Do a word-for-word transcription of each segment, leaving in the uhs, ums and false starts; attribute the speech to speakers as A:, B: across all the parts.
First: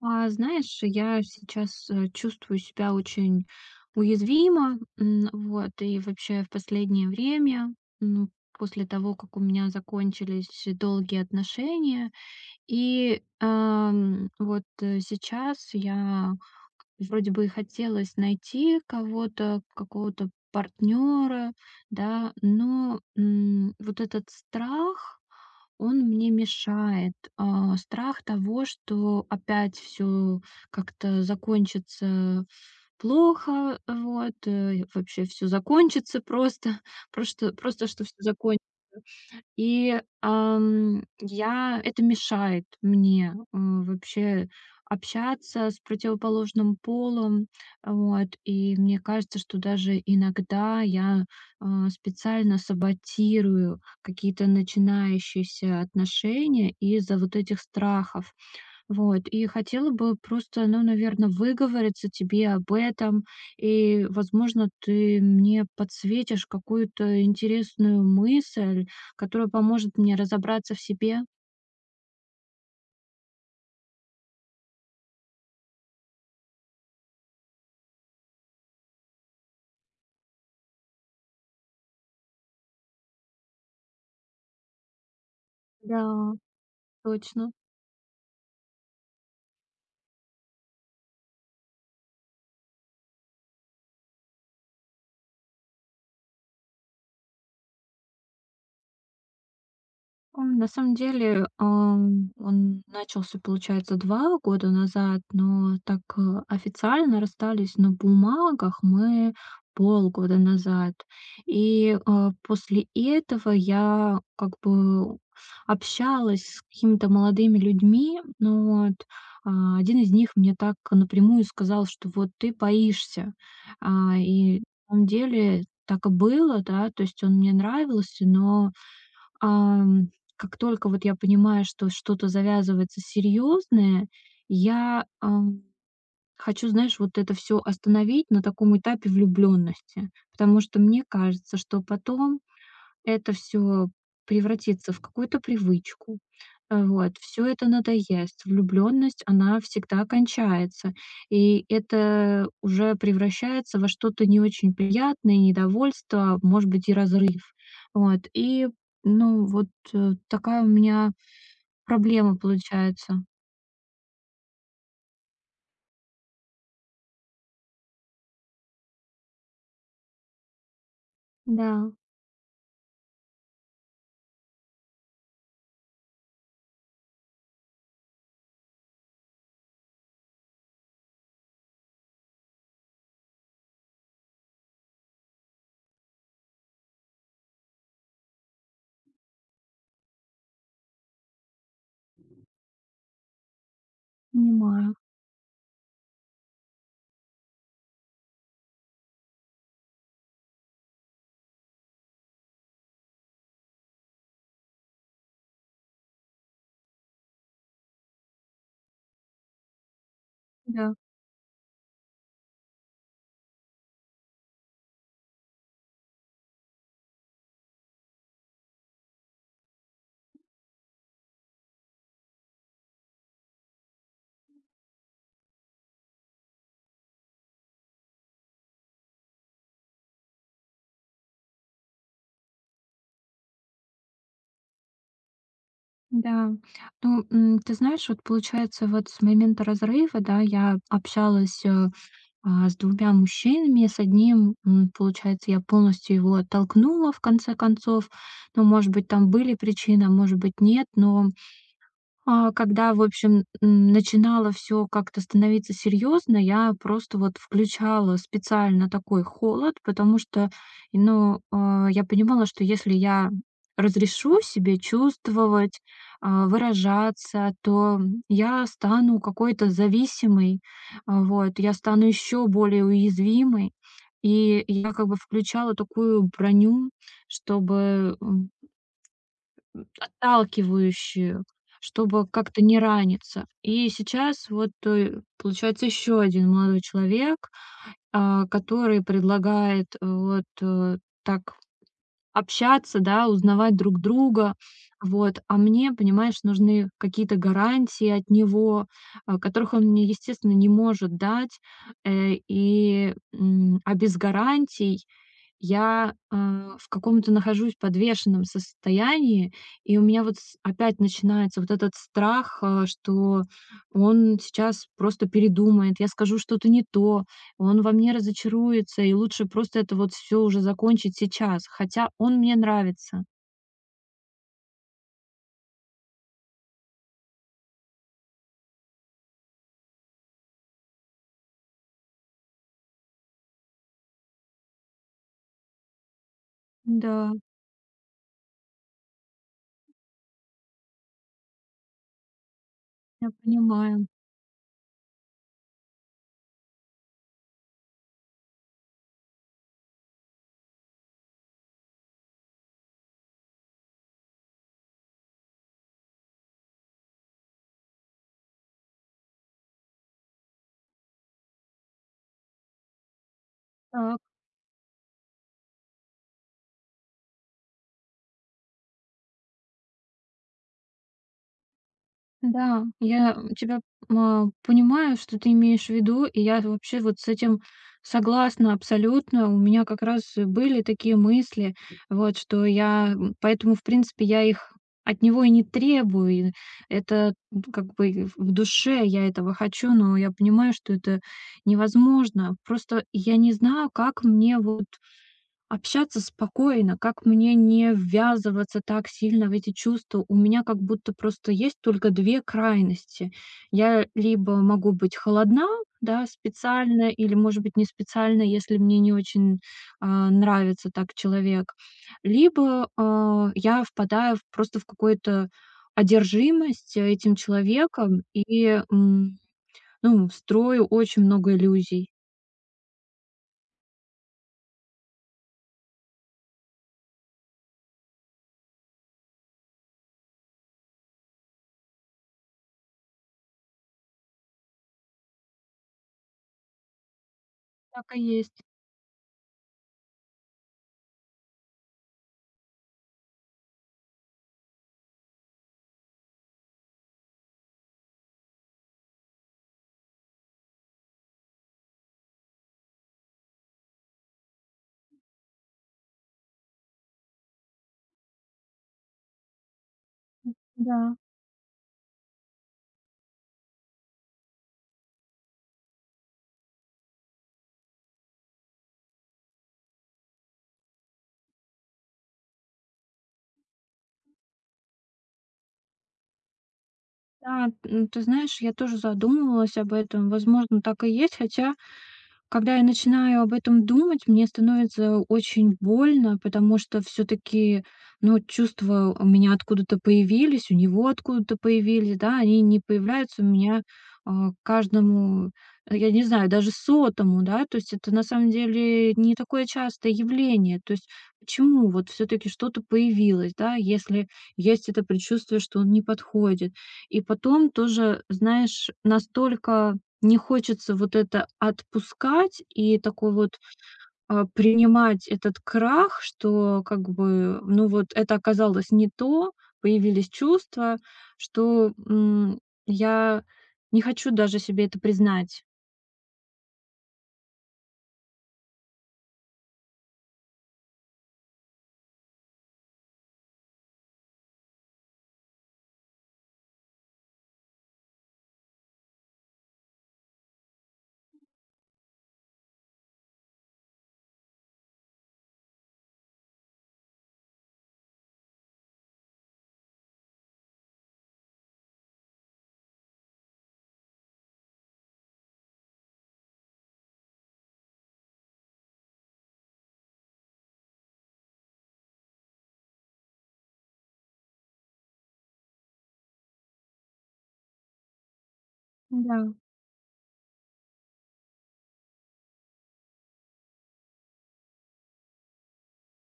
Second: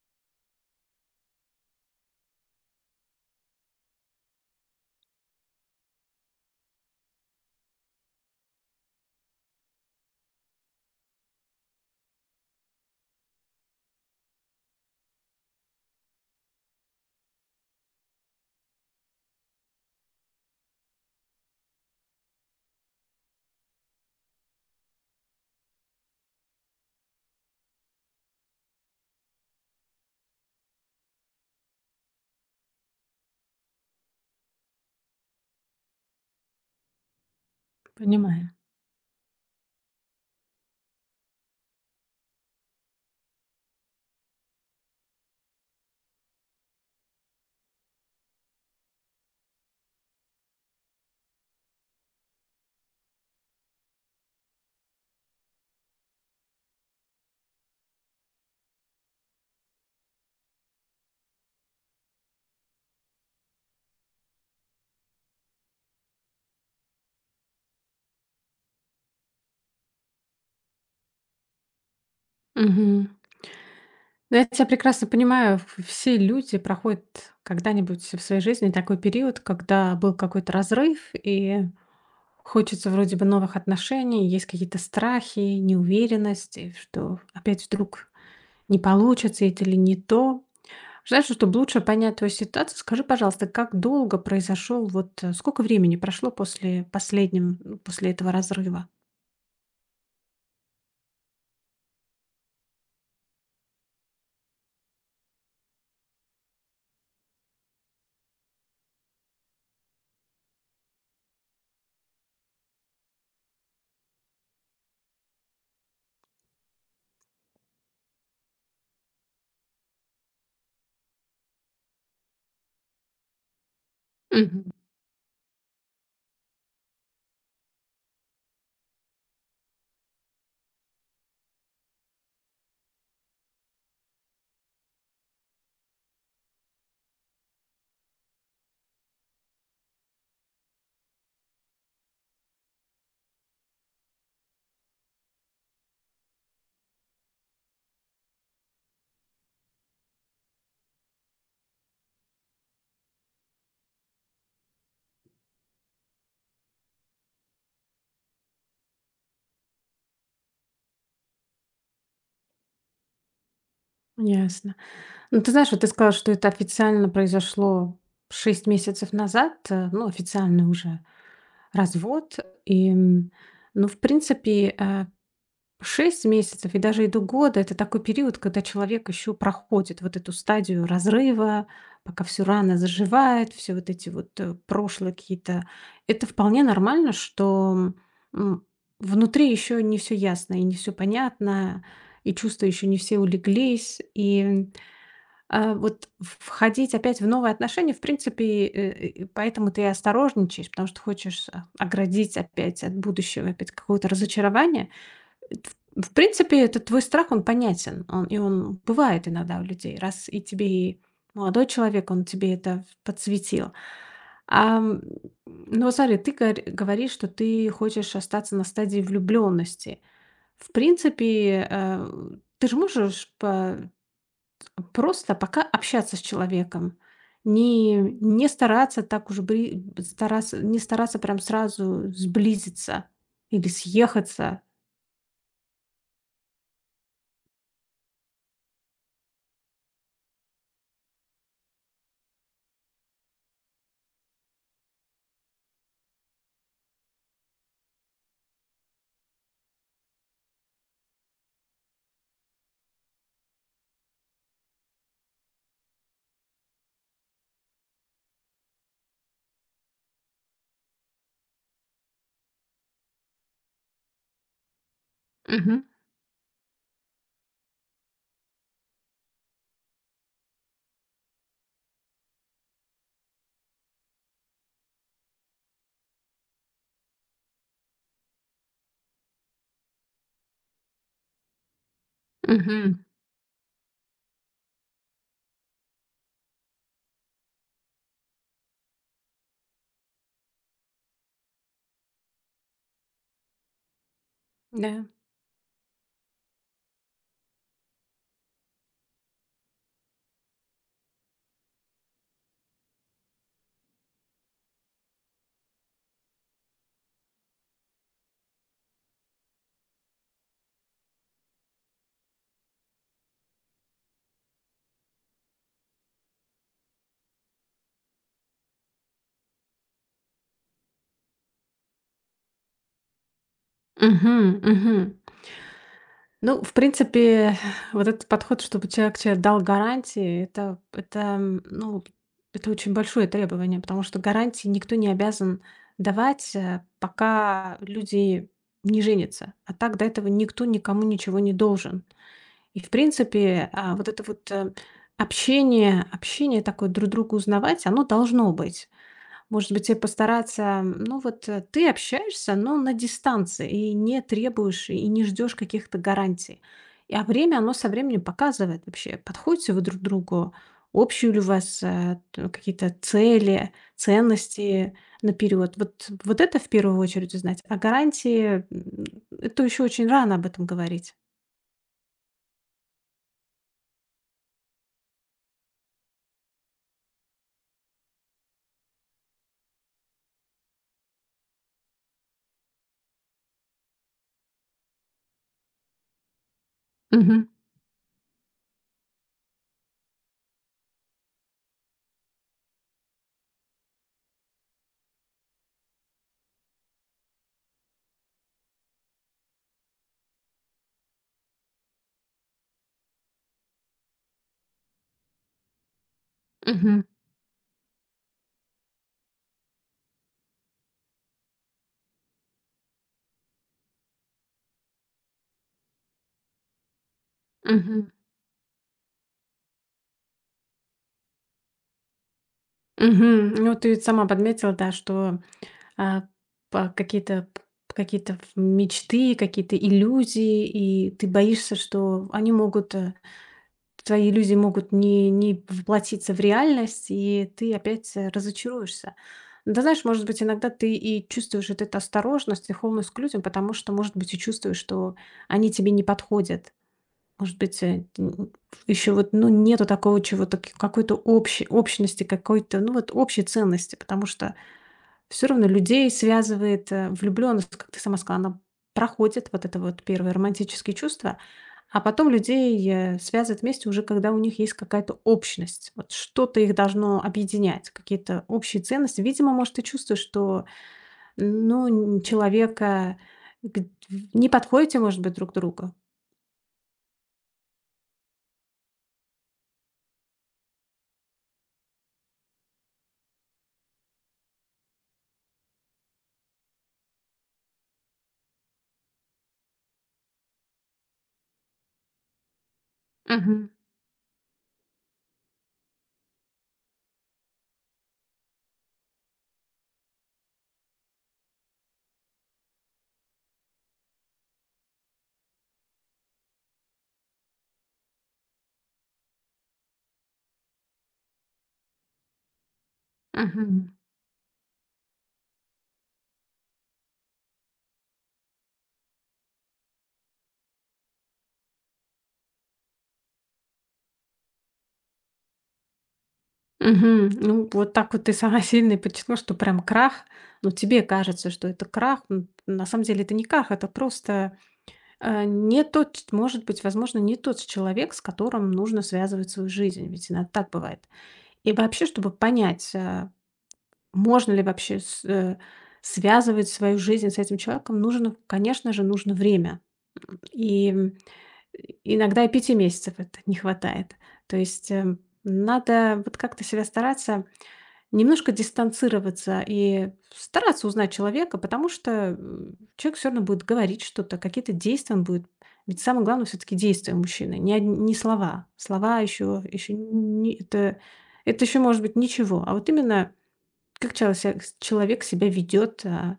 A: А, знаешь, я сейчас, э, чувствую себя очень уязвимо, м, вот, и вообще в последнее время, ну, после того, как у меня закончились долгие отношения, и, ам, вот, э, сейчас я вроде бы и хотелось найти кого-то, какого-то партнера, да, но, м, вот этот страх, он мне мешает. А, страх того, что опять все как-то закончится плохо, вот, э, вообще все закончится просто, просто просто что все
B: Понимаю.
A: закончится и, ам, я это мешает мне, м, вообще общаться с противоположным полом. Вот, и мне кажется, что даже иногда я, а, специально саботирую какие-то начинающиеся отношения из-за вот этих страхов. Вот, и хотела бы просто, ну, наверное, выговориться тебе об этом. И, возможно, ты мне подсветишь какую-то интересную мысль, которая поможет мне разобраться в себе.
B: Мгм. Ну, я тебя прекрасно понимаю. В- Все люди проходят когда-нибудь в своей жизни такой период, когда был какой-то разрыв, и хочется вроде бы новых отношений, есть какие-то страхи,
A: Да,
B: неуверенность, и что
A: точно.
B: опять вдруг не получится это или не то. Знаешь, вот чтобы лучше понять твою ситуацию, скажи, пожалуйста, как долго произошел, вот э, сколько времени прошло после последнего, ну, после этого разрыва?
A: М, на самом деле, ам, он начался, получается, два года назад, но так, э, официально расстались на бумагах мы полгода назад. И, а, после этого я как бы общалась с какими-то молодыми людьми, но вот, а, один из них мне так напрямую сказал, что вот ты боишься. А, и на
B: Мгм.
A: самом деле так и было, да, то есть он мне нравился, но Ам, как только вот я понимаю, что что-то завязывается серьезное, я, ам, хочу, знаешь, вот это все остановить на таком этапе влюблённости. Потому что мне кажется, что потом это все превратится в какую-то привычку. Э, вот. Все это надоест. Влюблённость, она всегда кончается. И это уже превращается во что-то не очень приятное, недовольство, а, может быть, и разрыв. Вот. И, ну, вот, э, такая у меня проблема получается.
B: Ясно. Ну, ты знаешь, вот ты сказала, что это официально произошло шесть месяцев назад, э, ну, официальный уже
A: Да,
B: развод. И, м, ну, в принципе, э, шесть месяцев и даже и до года – это такой период, когда человек еще проходит вот эту стадию разрыва, пока все рано заживает, все вот эти вот э, прошлые какие-то. Это вполне нормально, что м, внутри еще не все ясно и не все понятно, и чувства еще не все улеглись. И
A: понимаю.
B: а, вот входить опять в новые отношения, в принципе, э, и поэтому ты и осторожничаешь, потому что хочешь, а, оградить опять от будущего, опять какого-то разочарования. в в принципе, этот твой страх, он понятен, он и он бывает иногда у людей, раз и тебе
A: Да,
B: и молодой человек, он тебе это подсветил. Ам, но вот смотри, ты гор говоришь, что ты хочешь остаться на стадии влюблённости. В принципе, э, ты же можешь по просто пока общаться с человеком. Не, не стараться так уж бри стараться не стараться прям сразу сблизиться или съехаться.
A: да. Ну, м, ты знаешь, вот получается, вот с момента разрыва, да, я общалась, э А, с двумя мужчинами, с одним, м, получается, я полностью его оттолкнула в конце концов. Ну, может быть, там были причины, а может быть, нет, но а, когда, в общем, м, начинало все как-то становиться серьезно, я просто вот включала специально такой холод, потому что, ну, а, я понимала, что если я разрешу себе чувствовать,
B: Мгм,
A: а, выражаться, то я стану какой-то зависимой, а, вот, я стану еще более уязвимой. И я как бы включала такую броню, чтобы, м, отталкивающую, чтобы как-то не
B: мгм.
A: раниться. И сейчас вот, э, получается, еще один молодой человек, а, который предлагает э, вот, э, так общаться, да, узнавать друг друга.
B: Да.
A: Вот. А мне, понимаешь, нужны какие-то гарантии от него, а, которых он мне, естественно, не может дать. Э, и, м, а без гарантий я, а, в каком-то нахожусь подвешенном состоянии, и у меня вот с опять начинается вот этот страх, а, что он сейчас просто передумает, я скажу что-то не то, он во мне разочаруется, и лучше просто это вот все уже закончить сейчас, хотя он мне нравится.
B: Мгм, мгм. Ну, в принципе, вот этот подход, чтобы человек тебе дал гарантии, это это, м, ну, это очень большое требование, потому что гарантии никто не обязан давать, э,
A: Да,
B: пока люди не женятся. А так до этого никто никому ничего не должен. И, в
A: я
B: принципе, а,
A: понимаю.
B: вот это вот, э, общение общение такое, друг друга узнавать, оно должно быть. Может быть, и постараться, ну вот, э, ты общаешься, но на дистанции, и не требуешь, и не ждешь каких-то гарантий. И, а время, оно со временем показывает вообще, подходите вы друг к другу, общие ли у вас, э, т какие-то цели,
A: А
B: ценности наперёд. Вот вот это в первую очередь узнать. А гарантии, м, это еще очень рано об этом говорить.
A: Да, я тебя м, понимаю, что ты имеешь в виду, и я вообще вот с этим согласна абсолютно. У меня как раз и были такие мысли, вот что я, м, поэтому, в принципе, я их от него и не требую. И это
B: Мгм.
A: м, как бы и в в душе я этого хочу, но я понимаю, что это невозможно. Просто я не знаю, как мне вот общаться спокойно, как мне не ввязываться так сильно в эти чувства? У меня как будто просто есть только две крайности. Я либо могу быть холодна, да,
B: Мгм.
A: специально, или, может быть, не специально, если мне не очень, а, нравится так человек, либо, а, я впадаю в просто в какую-то одержимость этим
B: Мгм.
A: человеком и, м, ну, строю очень много иллюзий.
B: Мгм. Ну, ты ведь сама подметила, да, что, а, па какие-то какие-то ф мечты, какие-то иллюзии, и ты боишься, что они могут, э, твои иллюзии могут не не воплотиться в реальность, и ты опять,
A: Так и
B: э,
A: есть.
B: разочаруешься. Да, знаешь, может быть, иногда ты и чувствуешь вот эту осторожность и холодность к людям, потому что, может быть, и чувствуешь, что они тебе не подходят. Может быть, э, еще вот, ну, нету такого чего-то, к какой-то общей общности, какой-то, ну, вот общей ценности, потому что все равно людей связывает, э, влюблённость, как ты сама сказала, она проходит, вот это вот первые романтические
A: Да.
B: чувства, а потом людей, э, связывает вместе уже, когда у них есть какая-то общность. Вот что-то их должно объединять, какие-то общие ценности. Видимо, может, ты чувствуешь, что, ну, н человека, э, г не подходите, может быть, друг другу.
A: Да, м, ты знаешь, я тоже задумывалась об этом. Возможно, так и есть, хотя когда я начинаю об этом думать, мне становится очень больно, потому что все-таки, ну, чувства у меня откуда-то появились, у него откуда-то появились, да, они не появляются у
B: Мгм.
A: меня а, к каждому, э, я не знаю, даже сотому, да, то есть это на самом деле не такое частое явление, то есть почему вот все-таки что-то появилось, да, если есть это предчувствие, что он не подходит, и потом тоже, знаешь, настолько не хочется вот это отпускать и такой вот,
B: Мгм.
A: а, принимать этот крах, что как бы, ну вот это оказалось не то, появились чувства, что, м, я не хочу даже себе это признать.
B: Мгм. Ну, вот так вот ты сама сильно и подчеркнула, что прям крах. Ну, тебе кажется, что это крах. М, На самом деле это не крах, это просто э, не тот, ч- может быть, возможно, не тот человек, с которым нужно связывать свою жизнь. Ведь иногда так бывает. И вообще, чтобы понять, э, можно ли вообще с- э, связывать свою жизнь с этим человеком, нужно, конечно же, нужно время. И м, Иногда и пяти месяцев это не хватает. То есть э, надо вот как-то себя стараться немножко дистанцироваться и стараться узнать человека, потому что, м, человек все равно будет говорить что-то, какие-то действия он будет. Ведь самое главное все таки действия мужчины, не од не слова. Слова
A: Да.
B: еще еще не это, это еще может быть ничего, а вот именно как чело человек себя ведет, а,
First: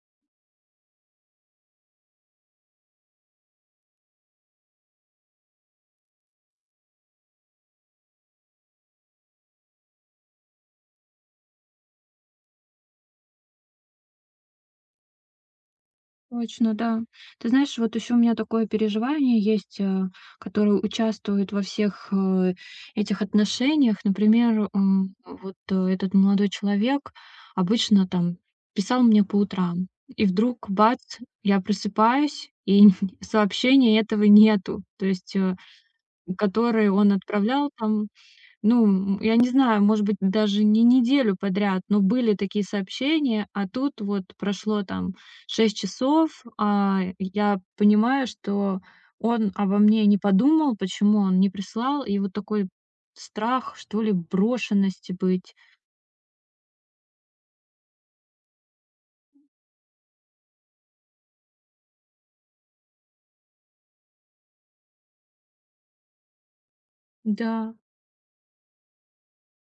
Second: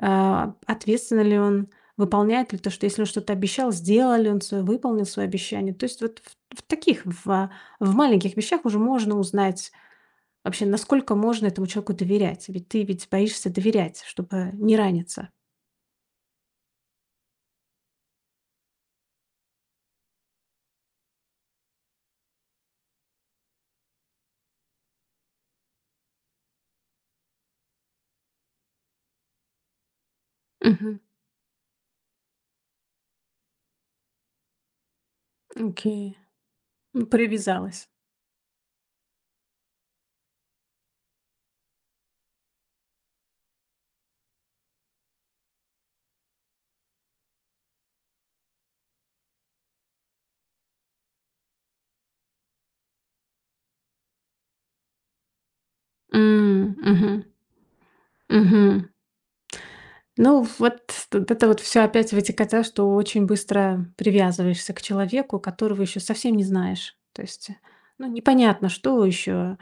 B: а, ответственно ли он, выполняет ли то, что если он что-то обещал, сделал ли он свое, выполнил свое обещание. То есть вот в в таких, в а, в маленьких вещах уже можно узнать вообще, насколько можно этому человеку доверять? Ведь ты ведь боишься доверять, чтобы не раниться.
A: Точно, да. Ты знаешь, вот еще у меня такое переживание есть, э, которое участвует во всех э, этих отношениях. Например, м, вот э, этот молодой человек обычно там писал мне по утрам, и вдруг
B: Мгм.
A: бац, я просыпаюсь, и сообщения этого нету, то есть, э,
B: Окей.
A: которые
B: Ну,
A: он отправлял
B: привязалась.
A: там ну, м, я не знаю, может быть, даже не неделю подряд, но были такие сообщения, а тут вот прошло там шесть часов, а я понимаю, что он обо мне не подумал, почему он не прислал, и вот такой страх, что ли, брошенности быть.
B: М, мгм, мгм. Ну, вот тут это вот все опять вытекает, от, что очень быстро привязываешься к человеку, которого еще совсем не знаешь. То есть,
A: Да,
B: ну, непонятно, что еще.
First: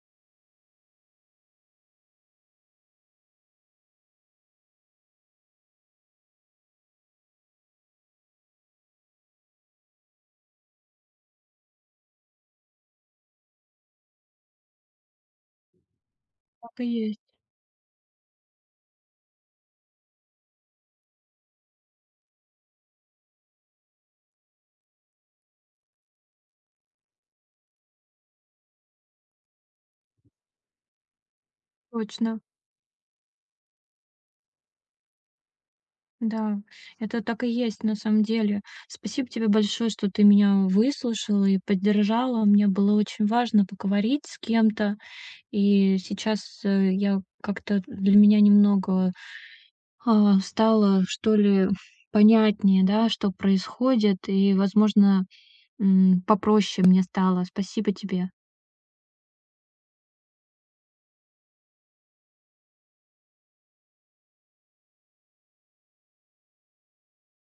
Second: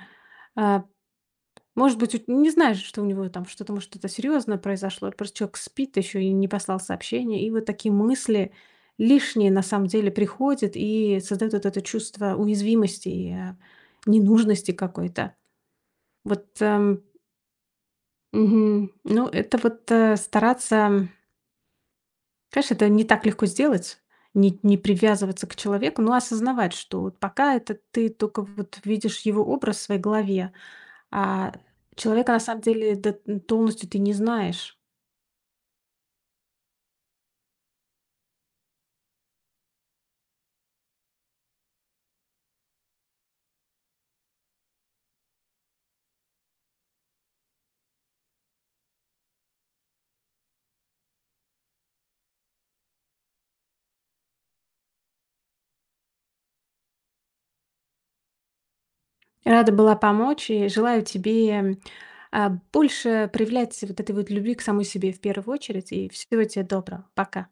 B: Может быть, ут не знаешь, что у него там что-то, может, что-то серьезное произошло. Просто человек спит, еще и не послал сообщение. И вот такие мысли лишние на самом деле приходят и создают вот это чувство уязвимости и, а, ненужности какой-то. Вот,
A: так и
B: эм,
A: есть,
B: мгм. Ну, это вот, э, стараться. Конечно, это не так легко сделать, не не привязываться к человеку, но осознавать, что вот пока это ты только вот видишь его образ в своей голове, а человека на
A: точно.
B: самом деле до полностью ты не знаешь.
A: Да, это так и есть на самом деле. Спасибо тебе большое, что ты меня выслушала и поддержала. Мне было очень важно поговорить с кем-то. И сейчас, э, я как-то для меня немного, а, стало, что ли, понятнее, да, что происходит, и, возможно, м, попроще мне стало. Спасибо тебе.
B: Рада была помочь и желаю тебе, а, больше проявлять вот этой вот любви к самой себе в первую очередь. И всего тебе доброго. Пока.